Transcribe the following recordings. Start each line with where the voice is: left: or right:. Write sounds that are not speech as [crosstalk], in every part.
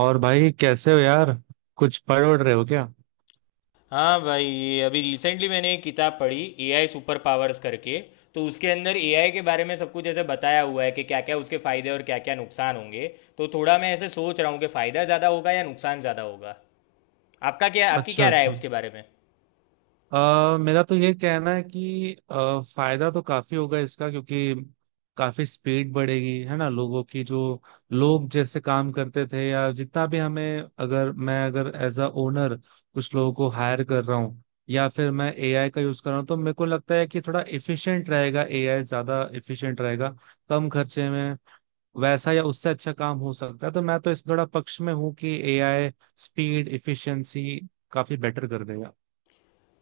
right: और भाई कैसे हो यार। कुछ पढ़ उड़ रहे हो क्या?
left: हाँ भाई, ये अभी रिसेंटली मैंने एक किताब पढ़ी, एआई सुपर पावर्स करके। तो उसके अंदर एआई के बारे में सब कुछ ऐसे बताया हुआ है कि क्या क्या उसके फायदे और क्या क्या नुकसान होंगे। तो थोड़ा मैं ऐसे सोच रहा हूँ कि फायदा ज़्यादा होगा या नुकसान ज़्यादा होगा। आपका क्या, आपकी
right: अच्छा
left: क्या राय है
right: अच्छा।
left: उसके बारे में?
right: मेरा तो ये कहना है कि फायदा तो काफी होगा इसका, क्योंकि काफी स्पीड बढ़ेगी है ना लोगों की। जो लोग जैसे काम करते थे, या जितना भी हमें, अगर मैं अगर एज अ ओनर कुछ लोगों को हायर कर रहा हूँ या फिर मैं एआई का यूज कर रहा हूँ, तो मेरे को लगता है कि थोड़ा इफिशिएंट रहेगा, एआई ज्यादा इफिशिएंट रहेगा। कम खर्चे में वैसा या उससे अच्छा काम हो सकता है, तो मैं तो इस थोड़ा पक्ष में हूँ कि एआई स्पीड इफिशिएंसी काफी बेटर कर देगा।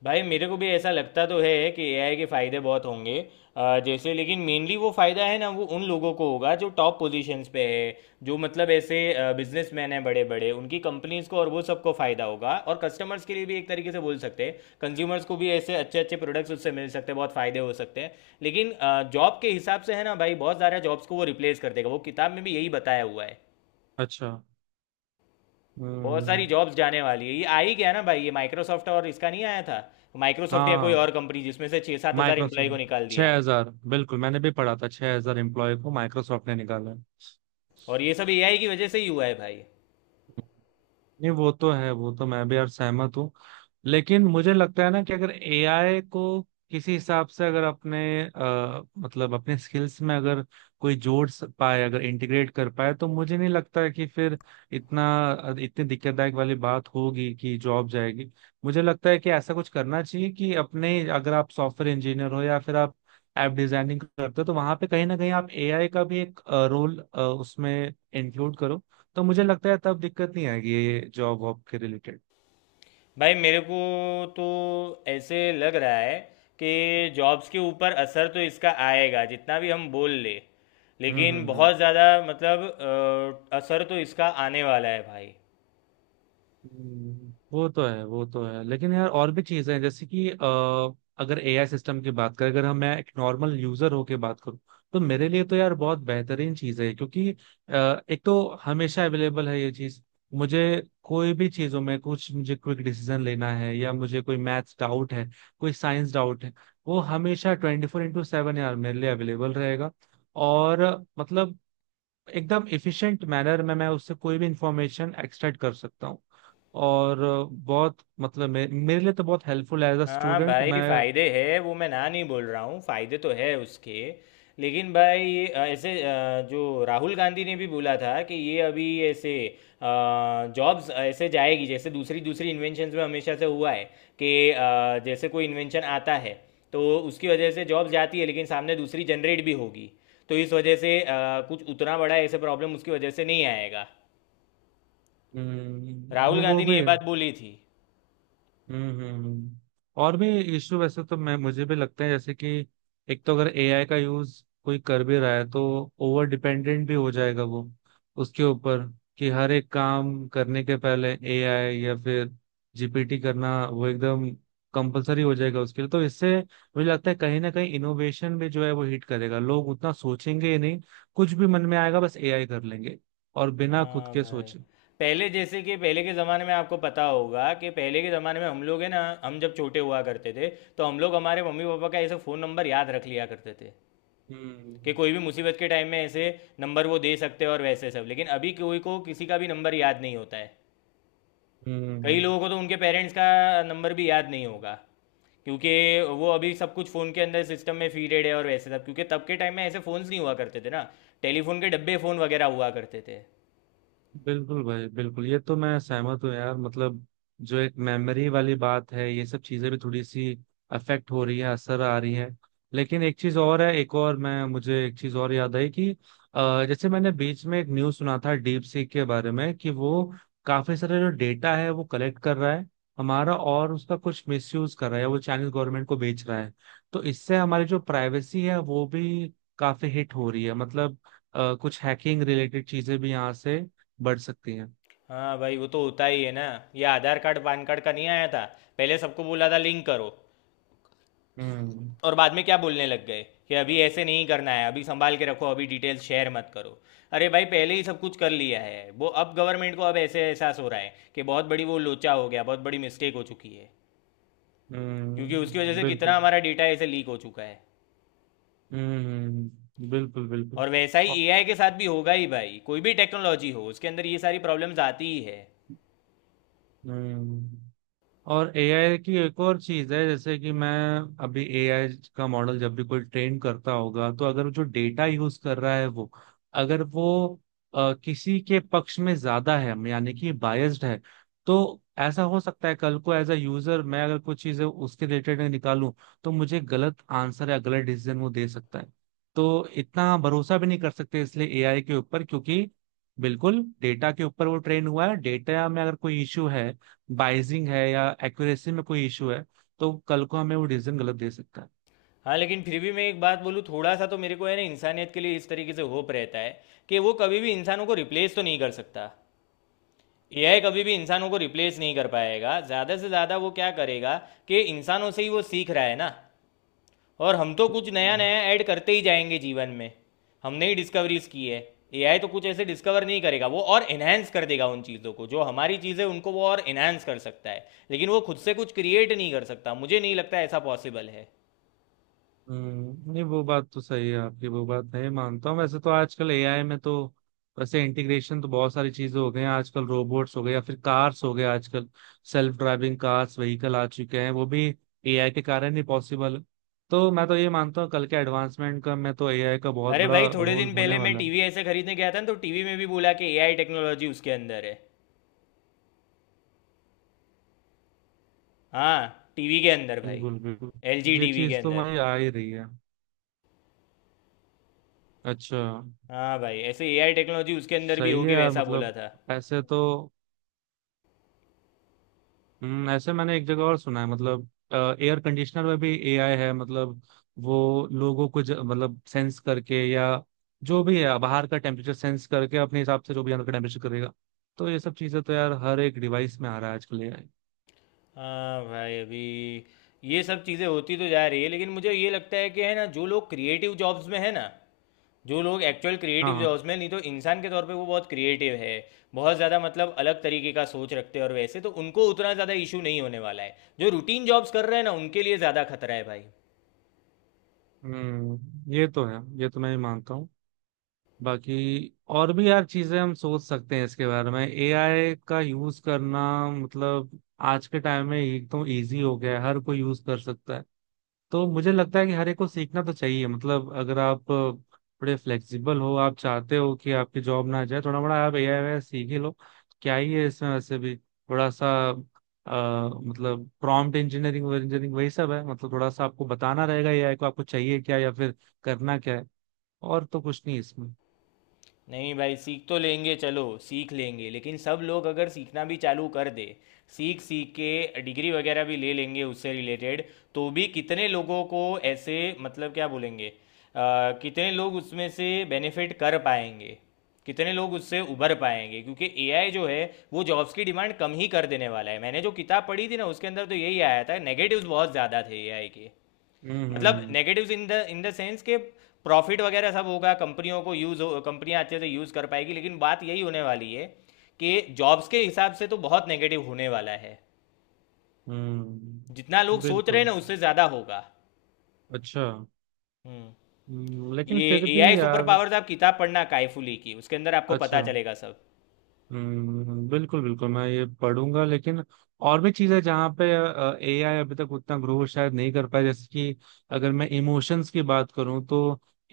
left: भाई मेरे को भी ऐसा लगता तो है कि एआई के फ़ायदे बहुत होंगे। जैसे लेकिन मेनली वो फ़ायदा है ना, वो उन लोगों को होगा जो टॉप पोजीशंस पे है। जो मतलब ऐसे बिजनेसमैन हैं बड़े बड़े, उनकी कंपनीज को और वो सबको फ़ायदा होगा, और कस्टमर्स के लिए भी एक तरीके से बोल सकते हैं, कंज्यूमर्स को भी ऐसे अच्छे अच्छे प्रोडक्ट्स उससे मिल सकते हैं, बहुत फ़ायदे हो सकते हैं। लेकिन जॉब के हिसाब से है ना भाई, बहुत सारे जॉब्स को वो रिप्लेस कर देगा, वो किताब में भी यही बताया हुआ है।
right: अच्छा।
left: बहुत सारी
right: हम्म।
left: जॉब्स जाने वाली है। ये आ ही गया ना भाई, ये माइक्रोसॉफ्ट और इसका नहीं आया था? माइक्रोसॉफ्ट या कोई
right: हाँ,
left: और कंपनी, जिसमें से 6-7 हज़ार एम्प्लॉय को निकाल
right: माइक्रोसॉफ्ट
left: दिया।
right: 6,000। बिल्कुल, मैंने भी पढ़ा था, 6,000 एम्प्लॉय को माइक्रोसॉफ्ट ने निकाला
left: और ये सब एआई की वजह से ही हुआ है भाई।
right: है। नहीं, वो तो है, वो तो मैं भी यार सहमत हूँ, लेकिन मुझे लगता है ना कि अगर एआई को किसी हिसाब से अगर अपने मतलब अपने स्किल्स में अगर कोई जोड़ पाए, अगर इंटीग्रेट कर पाए, तो मुझे नहीं लगता है कि फिर इतना, इतनी दिक्कतदायक वाली बात होगी कि जॉब जाएगी। मुझे लगता है कि ऐसा कुछ करना चाहिए कि अपने अगर आप सॉफ्टवेयर इंजीनियर हो या फिर आप ऐप डिजाइनिंग करते हो, तो वहां पे कहीं ना कहीं आप एआई का भी एक रोल उसमें इंक्लूड करो। तो मुझे लगता है तब दिक्कत नहीं आएगी ये जॉब वॉब के रिलेटेड।
left: भाई मेरे को तो ऐसे लग रहा है कि जॉब्स के ऊपर असर तो इसका आएगा, जितना भी हम बोल ले, लेकिन
right: हम्म।
left: बहुत ज़्यादा मतलब असर तो इसका आने वाला है भाई।
right: वो तो है, वो तो है, लेकिन यार और भी चीजें हैं, जैसे कि अगर एआई सिस्टम की बात करें, अगर हम मैं एक नॉर्मल यूजर होके बात करूं, तो मेरे लिए तो यार बहुत बेहतरीन चीज है, क्योंकि एक तो हमेशा अवेलेबल है ये चीज। मुझे कोई भी चीजों में कुछ, मुझे क्विक डिसीजन लेना है या मुझे कोई मैथ्स डाउट है, कोई साइंस डाउट है, वो हमेशा 24/7 यार मेरे लिए अवेलेबल रहेगा। और मतलब एकदम एफिशिएंट मैनर में मैं उससे कोई भी इंफॉर्मेशन एक्सट्रैक्ट कर सकता हूँ। और बहुत मतलब मेरे लिए तो बहुत हेल्पफुल है एज अ
left: हाँ
right: स्टूडेंट
left: भाई,
right: मैं।
left: फायदे है, वो मैं ना नहीं बोल रहा हूँ, फायदे तो है उसके। लेकिन भाई ऐसे जो राहुल गांधी ने भी बोला था कि ये अभी ऐसे जॉब्स ऐसे जाएगी, जैसे दूसरी दूसरी इन्वेंशंस में हमेशा से हुआ है। कि जैसे कोई इन्वेंशन आता है तो उसकी वजह से जॉब जाती है, लेकिन सामने दूसरी जनरेट भी होगी, तो इस वजह से कुछ उतना बड़ा ऐसे प्रॉब्लम उसकी वजह से नहीं आएगा। राहुल
right: वो
left: गांधी ने ये
right: भी है।
left: बात बोली थी।
right: हम्म हम्म, हम्म। और भी इशू वैसे तो मैं मुझे भी लगता है, जैसे कि एक तो अगर एआई का यूज कोई कर भी रहा है, तो ओवर डिपेंडेंट भी हो जाएगा वो उसके ऊपर। कि हर एक काम करने के पहले एआई या फिर जीपीटी करना, वो एकदम कंपलसरी हो जाएगा उसके लिए, तो इससे मुझे लगता है कहीं ना कहीं इनोवेशन भी जो है वो हिट करेगा। लोग उतना सोचेंगे ही नहीं, कुछ भी मन में आएगा बस एआई कर लेंगे, और बिना खुद
left: हाँ
right: के
left: भाई,
right: सोचे।
left: पहले जैसे कि पहले के ज़माने में आपको पता होगा, कि पहले के ज़माने में हम लोग है ना, हम जब छोटे हुआ करते थे तो हम लोग हमारे मम्मी पापा का ऐसे फ़ोन नंबर याद रख लिया करते थे,
right: हम्म
left: कि कोई भी मुसीबत के टाइम में ऐसे नंबर वो दे सकते हैं और वैसे सब। लेकिन अभी कोई को किसी का भी नंबर याद नहीं होता है। कई
right: हम्म।
left: लोगों को तो उनके पेरेंट्स का नंबर भी याद नहीं होगा, क्योंकि वो अभी सब कुछ फ़ोन के अंदर सिस्टम में फीडेड है और वैसे सब, क्योंकि तब के टाइम में ऐसे फ़ोन्स नहीं हुआ करते थे ना, टेलीफोन के डब्बे फ़ोन वगैरह हुआ करते थे।
right: बिल्कुल भाई बिल्कुल, ये तो मैं सहमत हूँ यार। मतलब जो एक मेमोरी वाली बात है, ये सब चीजें भी थोड़ी सी अफेक्ट हो रही है, असर आ रही है। लेकिन एक चीज और है, एक और मैं मुझे एक चीज और याद आई कि जैसे मैंने बीच में एक न्यूज सुना था डीप सीक के बारे में कि वो काफी सारे जो डेटा है वो कलेक्ट कर रहा है हमारा, और उसका कुछ मिसयूज कर रहा है, वो चाइनीज गवर्नमेंट को बेच रहा है। तो इससे हमारी जो प्राइवेसी है वो भी काफी हिट हो रही है। मतलब कुछ हैकिंग रिलेटेड चीजें भी यहाँ से बढ़ सकती हैं।
left: हाँ भाई, वो तो होता ही है ना। ये आधार कार्ड पान कार्ड का नहीं आया था? पहले सबको बोला था लिंक करो,
right: हम्म
left: और बाद में क्या बोलने लग गए, कि अभी ऐसे नहीं करना है, अभी संभाल के रखो, अभी डिटेल्स शेयर मत करो। अरे भाई, पहले ही सब कुछ कर लिया है वो, अब गवर्नमेंट को अब ऐसे एहसास हो रहा है कि बहुत बड़ी वो लोचा हो गया, बहुत बड़ी मिस्टेक हो चुकी है। क्योंकि उसकी वजह से कितना
right: बिल्कुल।
left: हमारा डेटा ऐसे लीक हो चुका है।
right: बिल्कुल बिल्कुल।
left: और वैसा ही
right: और
left: एआई के साथ भी होगा ही भाई, कोई भी टेक्नोलॉजी हो उसके अंदर ये सारी प्रॉब्लम्स आती ही है।
right: हम्म, और एआई की एक और चीज है, जैसे कि मैं, अभी एआई का मॉडल जब भी कोई ट्रेन करता होगा, तो अगर जो डेटा यूज कर रहा है वो, अगर वो किसी के पक्ष में ज्यादा है, यानी कि बायस्ड है, तो ऐसा हो सकता है कल को एज अ यूजर मैं अगर कुछ चीजें उसके रिलेटेड निकालूं, तो मुझे गलत आंसर या गलत डिसीजन वो दे सकता है। तो इतना भरोसा भी नहीं कर सकते इसलिए एआई के ऊपर, क्योंकि बिल्कुल डेटा के ऊपर वो ट्रेन हुआ है, डेटा में अगर कोई इश्यू है, बाइजिंग है या एक्यूरेसी में कोई इशू है, तो कल को हमें वो डिसीजन गलत दे सकता है।
left: हाँ, लेकिन फिर भी मैं एक बात बोलूँ थोड़ा सा, तो मेरे को है ना, इंसानियत के लिए इस तरीके से होप रहता है कि वो कभी भी इंसानों को रिप्लेस तो नहीं कर सकता। एआई कभी भी इंसानों को रिप्लेस नहीं कर पाएगा। ज़्यादा से ज़्यादा वो क्या करेगा, कि इंसानों से ही वो सीख रहा है ना, और हम तो कुछ नया
right: हम्म,
left: नया ऐड करते ही जाएंगे जीवन में। हमने ही डिस्कवरीज की है। एआई तो कुछ ऐसे डिस्कवर नहीं करेगा, वो और एनहेंस कर देगा उन चीज़ों को, जो हमारी चीज़ें उनको वो और एनहेंस कर सकता है, लेकिन वो खुद से कुछ क्रिएट नहीं कर सकता। मुझे नहीं लगता ऐसा पॉसिबल है।
right: हम्म। नहीं, वो बात तो सही है आपकी, वो बात नहीं मानता हूँ, वैसे तो आजकल एआई में तो वैसे इंटीग्रेशन तो बहुत सारी चीजें हो गई हैं। आजकल रोबोट्स हो गए या फिर कार्स हो गए, आजकल सेल्फ ड्राइविंग कार्स व्हीकल आ चुके हैं, वो भी एआई के कारण ही पॉसिबल है। तो मैं तो ये मानता हूँ कल के एडवांसमेंट का, मैं तो एआई का बहुत
left: अरे
right: बड़ा
left: भाई, थोड़े
right: रोल
left: दिन
right: होने
left: पहले मैं
right: वाला है।
left: टीवी ऐसे खरीदने गया था ना, तो टीवी में भी बोला कि एआई टेक्नोलॉजी उसके अंदर है। हाँ, टीवी के अंदर भाई,
right: बिल्कुल बिल्कुल,
left: एलजी
right: ये
left: टीवी के
right: चीज तो
left: अंदर।
right: हमारी आ ही रही है। अच्छा।
left: हाँ भाई, ऐसे एआई टेक्नोलॉजी उसके अंदर भी
right: सही है
left: होगी
right: यार,
left: वैसा बोला
right: मतलब
left: था।
right: ऐसे तो। ऐसे मैंने एक जगह और सुना है, मतलब एयर कंडीशनर में भी एआई है। मतलब वो लोगों को मतलब सेंस करके, या जो भी है बाहर का टेम्परेचर सेंस करके अपने हिसाब से जो भी अंदर का टेम्परेचर करेगा। तो ये सब चीजें तो यार हर एक डिवाइस में आ रहा है आजकल एआई।
left: हाँ भाई अभी, ये सब चीज़ें होती तो जा रही है, लेकिन मुझे ये लगता है कि है ना, जो लोग क्रिएटिव जॉब्स में है ना, जो लोग एक्चुअल
right: हाँ
left: क्रिएटिव
right: हाँ।
left: जॉब्स में, नहीं तो इंसान के तौर पे वो बहुत क्रिएटिव है, बहुत ज़्यादा मतलब अलग तरीके का सोच रखते हैं, और वैसे तो उनको उतना ज़्यादा इशू नहीं होने वाला है। जो रूटीन जॉब्स कर रहे हैं ना, उनके लिए ज़्यादा खतरा है भाई।
right: हम्म, ये तो है, ये तो मैं भी मानता हूँ। बाकी और भी यार चीजें हम सोच सकते हैं इसके बारे में, एआई का यूज करना। मतलब आज के टाइम में एक तो इजी हो गया है, हर कोई यूज कर सकता है। तो मुझे लगता है कि हर एक को सीखना तो चाहिए, मतलब अगर आप थोड़े फ्लेक्सिबल हो, आप चाहते हो कि आपकी जॉब ना जाए, थोड़ा बड़ा आप एआई वगैरह सीख ही लो। क्या ही है इसमें, वैसे भी थोड़ा सा मतलब प्रॉम्प्ट इंजीनियरिंग इंजीनियरिंग वही सब है। मतलब थोड़ा सा आपको बताना रहेगा एआई को, आपको चाहिए क्या या फिर करना क्या है। और तो कुछ नहीं इसमें।
left: नहीं भाई, सीख तो लेंगे, चलो सीख लेंगे, लेकिन सब लोग अगर सीखना भी चालू कर दे, सीख सीख के डिग्री वगैरह भी ले लेंगे उससे रिलेटेड, तो भी कितने लोगों को ऐसे, मतलब क्या बोलेंगे, कितने लोग उसमें से बेनिफिट कर पाएंगे, कितने लोग उससे उभर पाएंगे, क्योंकि एआई जो है वो जॉब्स की डिमांड कम ही कर देने वाला है। मैंने जो किताब पढ़ी थी ना, उसके अंदर तो यही आया था, नेगेटिव्स बहुत ज़्यादा थे एआई के। मतलब
right: हम्म।
left: नेगेटिव्स इन द सेंस के, प्रॉफिट वगैरह सब होगा कंपनियों को, यूज हो, कंपनियां अच्छे से यूज कर पाएगी, लेकिन बात यही होने वाली है कि जॉब्स के हिसाब से तो बहुत नेगेटिव होने वाला है। जितना लोग सोच रहे हैं
right: बिल्कुल।
left: ना, उससे ज़्यादा होगा।
right: अच्छा।
left: हम्म।
right: लेकिन
left: ये
right: फिर भी
left: एआई सुपर
right: यार।
left: पावर्स आप किताब पढ़ना कायफुली की, उसके अंदर आपको पता
right: अच्छा।
left: चलेगा सब।
right: बिल्कुल बिल्कुल, मैं ये पढ़ूंगा, लेकिन और भी चीजें जहाँ पे एआई अभी तक उतना ग्रो शायद नहीं कर पाया, जैसे कि अगर मैं इमोशंस की बात करूं, तो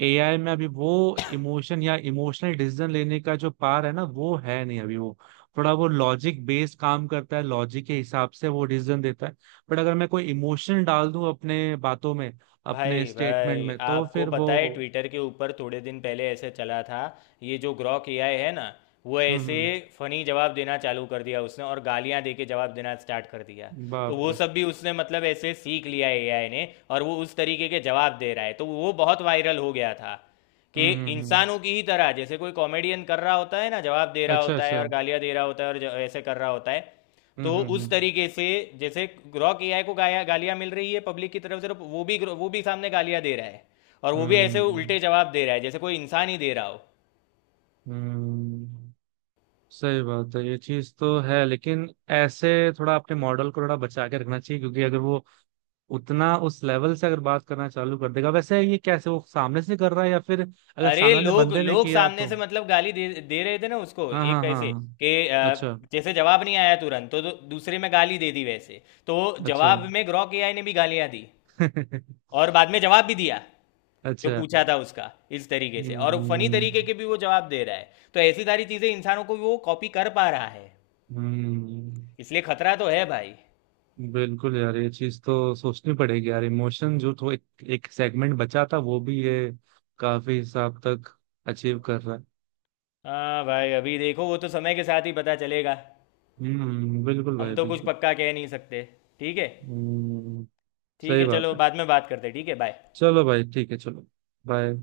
right: एआई में अभी वो इमोशन या इमोशनल डिसीजन लेने का जो पार है ना, वो है नहीं अभी। वो थोड़ा वो लॉजिक बेस्ड काम करता है, लॉजिक के हिसाब से वो डिसीजन देता है। बट अगर मैं कोई इमोशन डाल दूं अपने बातों में,
left: भाई
right: अपने स्टेटमेंट
left: भाई,
right: में, तो
left: आपको
right: फिर
left: पता है
right: वो।
left: ट्विटर के ऊपर थोड़े दिन पहले ऐसे चला था, ये जो ग्रॉक एआई है ना, वो ऐसे
right: हम्म
left: फनी जवाब देना चालू कर दिया उसने, और गालियां दे के जवाब देना स्टार्ट कर दिया।
right: हम्म,
left: तो
right: बाप
left: वो
right: रे।
left: सब भी उसने मतलब ऐसे सीख लिया एआई ने, और वो उस तरीके के जवाब दे रहा है, तो वो बहुत वायरल हो गया था, कि
right: हम्म।
left: इंसानों की ही तरह, जैसे कोई कॉमेडियन कर रहा होता है ना, जवाब दे रहा
right: अच्छा
left: होता है
right: अच्छा।
left: और गालियां दे रहा होता है और ऐसे कर रहा होता है। तो
right: हम्म
left: उस
right: हम्म
left: तरीके से जैसे ग्रॉक एआई को गाया गालियां मिल रही है पब्लिक की तरफ से, तो वो भी सामने गालियां दे रहा है, और वो भी ऐसे
right: हम्म
left: उल्टे जवाब दे रहा है, जैसे कोई इंसान ही दे रहा हो।
right: हम्म। सही बात है, ये चीज तो है, लेकिन ऐसे थोड़ा अपने मॉडल को थोड़ा बचा के रखना चाहिए, क्योंकि अगर वो उतना उस लेवल से अगर बात करना चालू कर देगा, वैसे ये कैसे वो सामने से कर रहा है, या फिर अगर
left: अरे
right: सामने वाले
left: लोग
right: बंदे ने
left: लोग
right: किया
left: सामने से
right: तो।
left: मतलब गाली दे दे रहे थे ना उसको,
right: हाँ
left: एक
right: हाँ हाँ
left: कैसे
right: हाँ,
left: कि,
right: अच्छा।
left: जैसे जवाब नहीं आया तुरंत तो दूसरे में गाली दे दी वैसे, तो
right: अच्छा।
left: जवाब में ग्रॉक एआई ने भी गालियां दी, और
right: [laughs]
left: बाद में जवाब भी दिया जो
right: अच्छा।
left: पूछा था उसका। इस तरीके से और फनी तरीके
right: हम्म
left: के भी वो जवाब दे रहा है, तो ऐसी सारी चीजें इंसानों को वो कॉपी कर पा रहा है,
right: हम्म।
left: इसलिए खतरा तो है भाई।
right: बिल्कुल यार, ये चीज तो सोचनी पड़ेगी यार। इमोशन जो, तो एक, एक सेगमेंट बचा था वो भी ये काफी हिसाब तक अचीव कर रहा है।
left: हाँ भाई, अभी देखो वो तो समय के साथ ही पता चलेगा,
right: बिल्कुल
left: हम
right: भाई
left: तो कुछ
right: बिल्कुल।
left: पक्का कह नहीं सकते। ठीक है।
right: हम्म,
left: ठीक
right: सही
left: है
right: बात
left: चलो,
right: है।
left: बाद में बात करते हैं, ठीक है, बाय।
right: चलो भाई ठीक है, चलो। बाय।